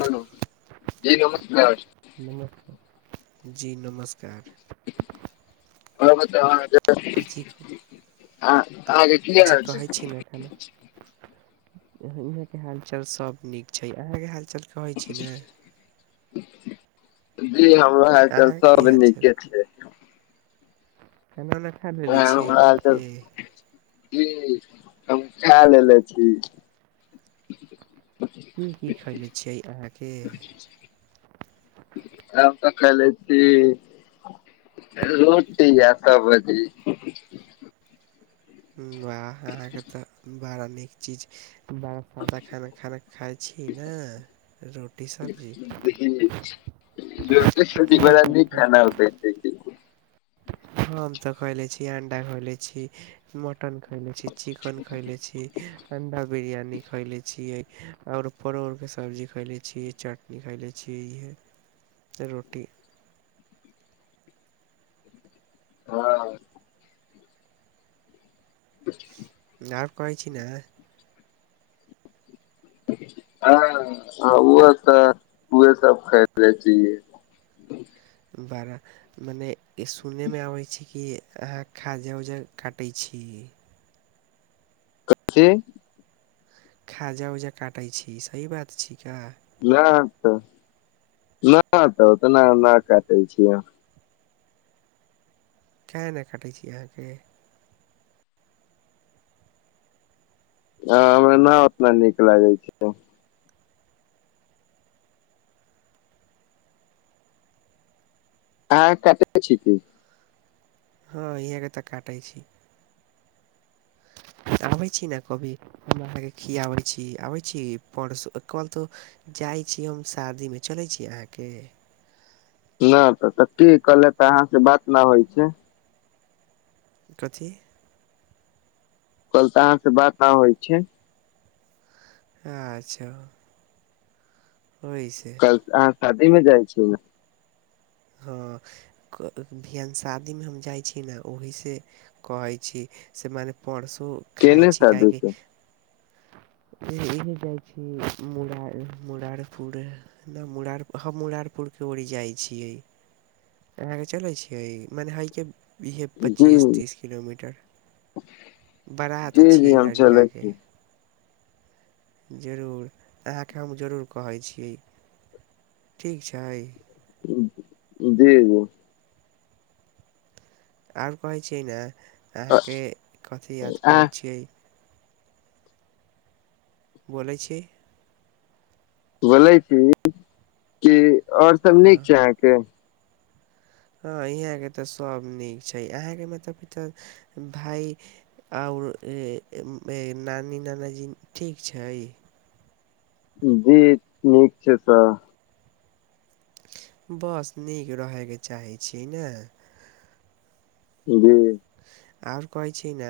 hello जी नमस्कार नमस्कार जी नमस्कार और बताउ अहाँकेँ जी अहाँके की जी हाल छै कहै छी न एखन इहाँ के हाल चाल सब नीक छै अहाँ के हाल चाल जी हमरो हाल चाल अहाँके की सब हालचाल नीके छै खाना उना खा लेलेेे आ, छियै हमरो हालचाल अहाँके जी हम खा लेले छी की की खयले छियै अहाँके हमब तऽ खैले छी रोटी या सब्जी वाह अहाँके तऽ बड़ा नीक चीज बा सादा खाना खाना खाइ छी नै रोटी सब्जी देखि रोट सब्जि बाड़ा नीक खाना होखैय हम तऽ खोएले छी अंडा खयले छी मटन खैले छी चिकन खैले छी अण्डा बिरयानी खैले छियै आओर परोरके सब्जी खाइले छियै चटनी खाइले छियै इहे रोटी हँ आओर कहै छी न ह ओ तऽ उहे सब खले छिये बड़ा मने सुनैमे आबै छै की अहाँ खाजा उजा काटै छी कथि खाजा उजा काटै छी सही बात छी का ना तऽ न तऽ ओतना नहि काटै छियै काहे न काटैय छी अहाँकेँ हँ हमरा न ओतना नीक लागे छै हँ काटैय छि की हँ इहाँ के तऽ काटै छी तऽ आबै छी ने कभी हमरा सके खियाबै छी आबै छी परस कहल तऽ जाइ छी हम शादीमे चलैत छी अहाँके नहि तऽ त की कहले तऽ अहाँ से बात न होइ छै कथी कल तऽ अहाँ से बात न होइ छै ह अच्छा होइ छै कल अहाँ शादी में जाइ छियै हँ बियन शादीमे हम जाइ छी ने ओहिसँ कहइ छी से मने परसु खाय केने छी शादी काहेकि से इहाँ जाइ छी मुर मुरारपुर न मुरार हम मुरारपुरके थोड़ी जाइ छियै अहाँके चलै छियै मने हइके इहे जी पच्चीस तीस किलोमीटर बड़ा जी तऽ जी छियै ई हम चलै लड़िकाकेँ छी जरूर अहाँके हम जरूर कहै छी ठीक छै जी जी आओर कहैत छियै ने अहाँके कथी याद अहाँ करैत छियै बोलै छी बोलै छी कि और सब हँ नीक छै अहाँके हँ यहाँ के तऽ सब नीक छै अहाँके मतलब क तऽ भाय आओर ए नानी नानाजी ठीक छै जी नीक छै सर बस नीक रहयके चाहैत छी ने जी आओर कहै छी न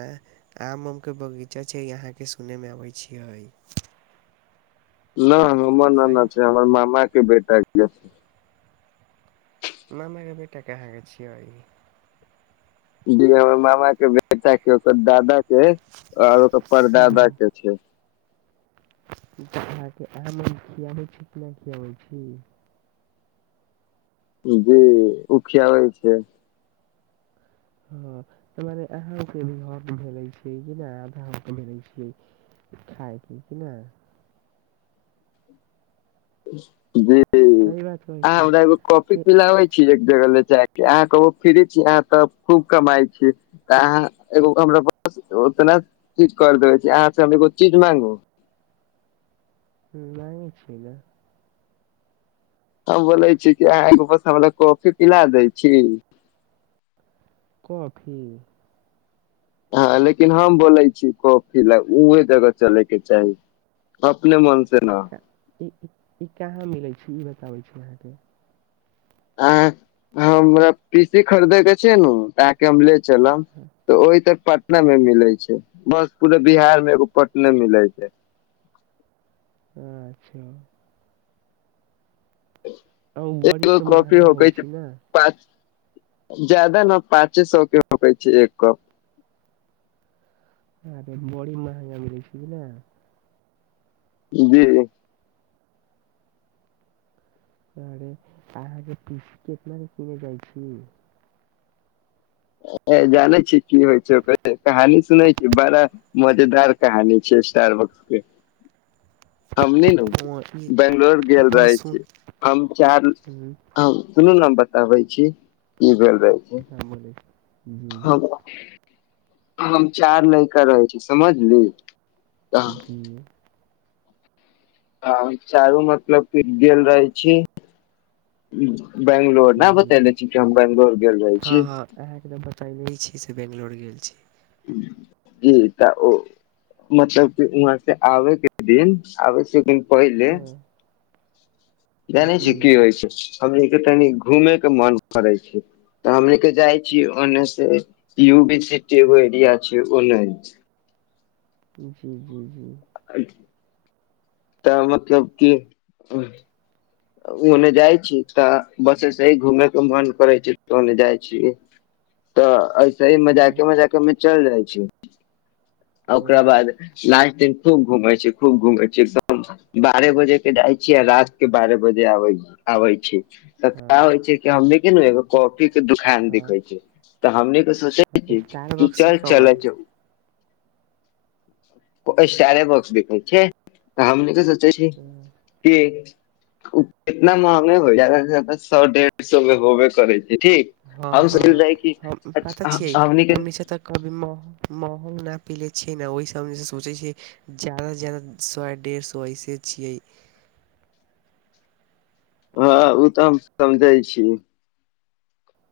आम आम के बगीचा छै यहा के सुने मे अबे छिये नहि हमर ने ना सही छै हमर मामा के बेटा के नानाके बेटा कहां के छियै जी हमर मामा के बेटा के ओकर दादा के आओर ओकर परदादा के छै अके आम आर खियाबै छी कि नहि खियाबै छी जी उ ऊखियाबै छियै हँ तऽ मने अहाँके भी हक भेलै छै कि नहि आधा हाथ भेलै छै खायब क न जी सही बात कहै आ छियै हमरा एगो कॉफी के पिलबै छी एक जगह ले जाके अहाँ कहू फिरे छी अहाँ त खूब कमाई छी तऽ अहाँ एगो हमरा पास उतना चीज कर देबे छी अहाँ से हम एगो चीज मांगू ह नहि छी ने हम बोलै छी कि अहाँ हमरा कॉफी पिला दै छी कॉफी हँ लेकिन हम बोलै छी कॉफी ला उहे जगह चले के चाही अपने मन से न ई ई कहाँ मिलै छै ई बताबै छी अहाँके अ हमरा पीसी खरीदे के छै ने तऽ आके हम ले चलब हँ, तऽ ओहि तऽ पटना मे मिलै छै बस पूरा बिहार मे एगो पटने मिले छै अच्छा आ बड़ी तऽ महंगा होइ छै ने पच जादा ने पाँचे सए के रकै छै एक कप अरे बड़ी महंगा मिलै छै बझ ने जी रे अहाँ पीसी कट मने कने जाइ छी जानै छी की होइ छै ओकर कहानी सुनै छी बड़ा मजेदार कानी छै स्टार बकसके हमनी ने हँ ई बंगलोर गेल हँ रहे सुन छी हम चार हूँ, हम सुनू न बताबै छी की भेल रहे हँ बोली जी जी ह हम चार लैका रहै छी समझली जी ह चारू मतलब फिट गेल रहै छी बंगलोर जी ने जी बतेले छी कि हम बैंगलोर गेल रहे छी इह एकदम पहिले भी छी से बैंगलोर गेल छी जी तऽ ओ मतलब क वहाँ से आबे के दिन आबे के दिन पहिले हँ जानै छी जी की जी होइ छै हमरा तनी घूमे के मन करै छै तऽ हम ले के जाइ छीयै ओने से यू बी सिटी एगो एरिया छै ओने से जी जी जी अ तऽ मतलब क ओने जाइ छी तऽ बस एसे ही घूमे के मन करै छै ओने जाइ छी तऽ ऐसे ही हँ मजाके मजाका मे चलि जाइ छीै आ ओकरा हँ बाद लास्ट दिन खूब घूम छी खूब घूमै छी एकदम बारह बजे के जाइ छी आ रात के बारह बजे आ आबै छी ता हँ होइ छै हमनीके एगो कॉफी के दुकान दिखै हँ छै तऽ हमने त सोचै छ स्टार कि बक्सी चल चल कमन जा एसारे बॉक्स देखै छै हमनी के सोचे छी कि ओ कतना महंगे हो जादे से जादा सए डेढ़ सए मे होबे करै छै ठीक हँ हम सोचल हँ रही कि हम पता छियै हमनी के हमनि त कभी मह महग नहि पी लै छियै ने ओहि सब जे सोचै छिय जादासँ जादा सए डेढ़ सए ऐसे छियै हँ ओ तऽ हम समझै छीये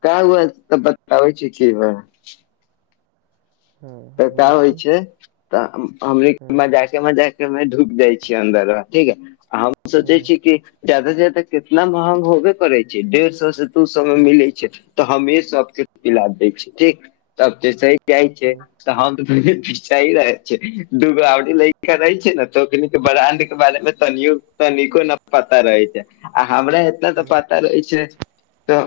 क हुए तऽ बताबै छी क हँ पैसा बोलै होइ छी छै तऽ हम हँ मजाके मजाक मे ढुक जाइ छीयै अन्दर ठीक है आ हम सोचै हँ छी कि जादा से जादा केितना महगा होबे करै छै डेढ़ सए से दू सए मे हँ मिलै छै तऽ हमे सबके पिला दै छियै ठीक तब तऽ सहि जाइ छै हँ तऽ हम त रहे छियै दू गो अउरी लड़िके रहै छै ने त ओखनीके ब्रांड के बारे मे तनियो तनिको न पता रहै छै आ हमरा एतना तऽ हँ पता रहै छै तऽ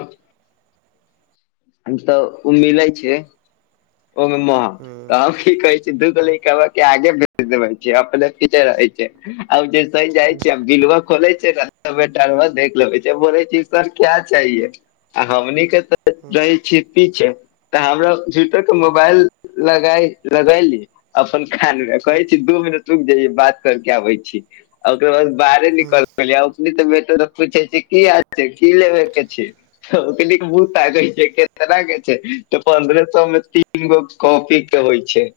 तऽ ओ मिले छै ओहिमे म हँ त हँ की कहै छै दू गो लड़िका क आगे मे अपने पीछे रहै छै आब जे सहि जाइ छै बिलवा खोले छै न बेटा देख लेबै छै बोले छी सर क्या चाहिेये आ हमनी के त छिती छै तऽ हमरा झूठो के हँ मोबाइल लगाय लगयली अपन खानमे हँ कहै हँ छी दू मिनट रुक जाइय बात कर के आबै छी आ ओकरा बाद बाहरे हँ निकल प ओ त बेटर पूछे छै की हाल छै की लेबे के छै ह प मूह ताकै छै के लागे छै त पन्द्र सएमे तीन गो कॉपी के होइ छै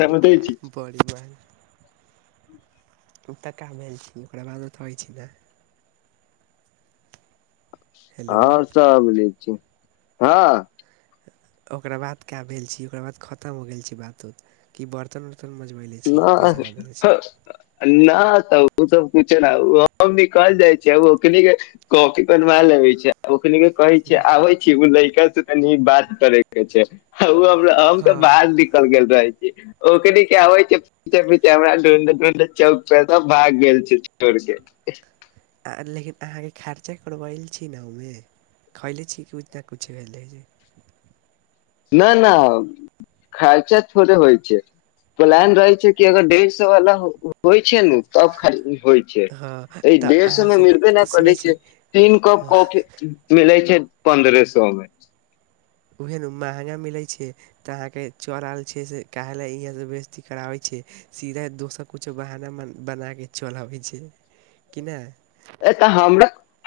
समझै छी पर तऽ क छी ओकरा बाद होइ छै ने हेलो हँ सब लै छै हँ ओकरा बाद की भेल छी ओकरा बाद ख़त्म हो गेल छी बात उत कि बर्तन उर्तन मजबैले छी पैसा न देले छी नहि तऽ ओ सभ किछु ने ओ हम निकल जाइ छी कॉपी बनवा लेबे छै ओकरा के कहै छै आब की एगो लैका से कनि बात करै क छै हम तऽ हँ बाहर निकल गेल रहे छी ओकरा के होइ छै पिछे पिछे हमरा ढूढे ढूढे चौक पे तऽ भाग गेल छै छोड़ के आ लेकिन अहाँ के खर्चा करबल छी ने ओहि मे खैले छी किछु ने किछु भेल रहै छै नहि नहि खर्चा थोड़े होइ छै प्लान रहे छै कि अगर डेढ़ सै वाला होइ छै ने तब खाली होइत से हँ एहि तऽ देश मे अहाँसँ मिलबे नहि करै सुनै छै छी तीन कप कॉफी मिलै छै पन्द्रह सै मे उहे ने महगा मिलैत छै तऽ अहाँ के चोरालय छै से काहे ले इहे ल बेजती कराबै छै सीधे दोसर किछु बहाना बना के चलि अबै छै कि नहि ए तऽ हम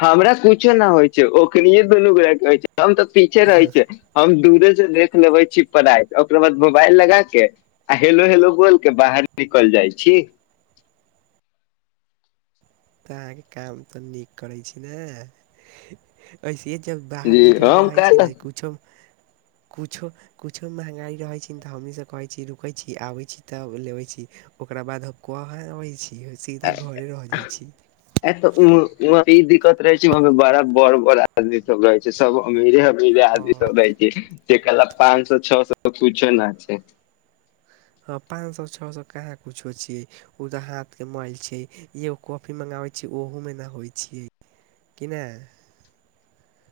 हमरा किछु नहि होइत छै ओकरे दुनू गोट के होय छै हम तऽ पीछे रहै छियै हम दूरे से देख लेबे छीयै पाराइत ओकरा बाद मोबाइल लगा के आ हेलो हेलो बोलि के बाहर निकल जाइ छी तऽ अहाँ ई काम तऽ नीक करैत छी नहि ओनाइथो जब बाहर जी निकलै के हम रहै छी न क किछु किछु किछु महंगाइ रहै छै तऽ हमहीँ सभ कहै छी रुकै छी आबै छी तऽ लेबै छी ओकरा बाद हम कहाँ अबैत छी सीधा घरे रहि जाइत छी ए त ई दिक्कत रहे छै वहं बड़ा बड़ बड़ आदमी सभ रहै छै सभ अमीरे आमीरे आदमी हँ सभ रहै छै से कहलक पाँच सै छ सै त किछु नहि छै हँ पांच सै छओ सै कहाँ किछु छियै ओ त हाथ के मैइल छै यो कॉफी मंगाबै छी ओहो मे नहि होइ छीयै कि न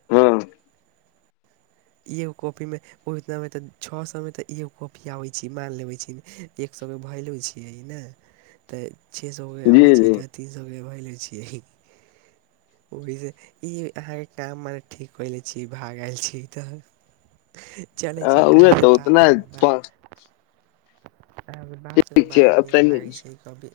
हँ एगो कॉपी मे ओहिमे तऽ छओ सै मे तऽ एगो कॉपी आबैत छै मानि लेबै छी एक सए के भैलू छियै न तऽ छओ सए के अबै जी छी जी तऽ तीन सए के भय लै छियै ओ से ई अहाँ के मने ठीक क लेने छी भागि गेल छी तऽ चलै आ, छै उहे अहाँ तऽ बात उतना के बाद प- अहाँके बात सभ के ठीक छै बड़ा अब नीक तनी लागैत छै कभी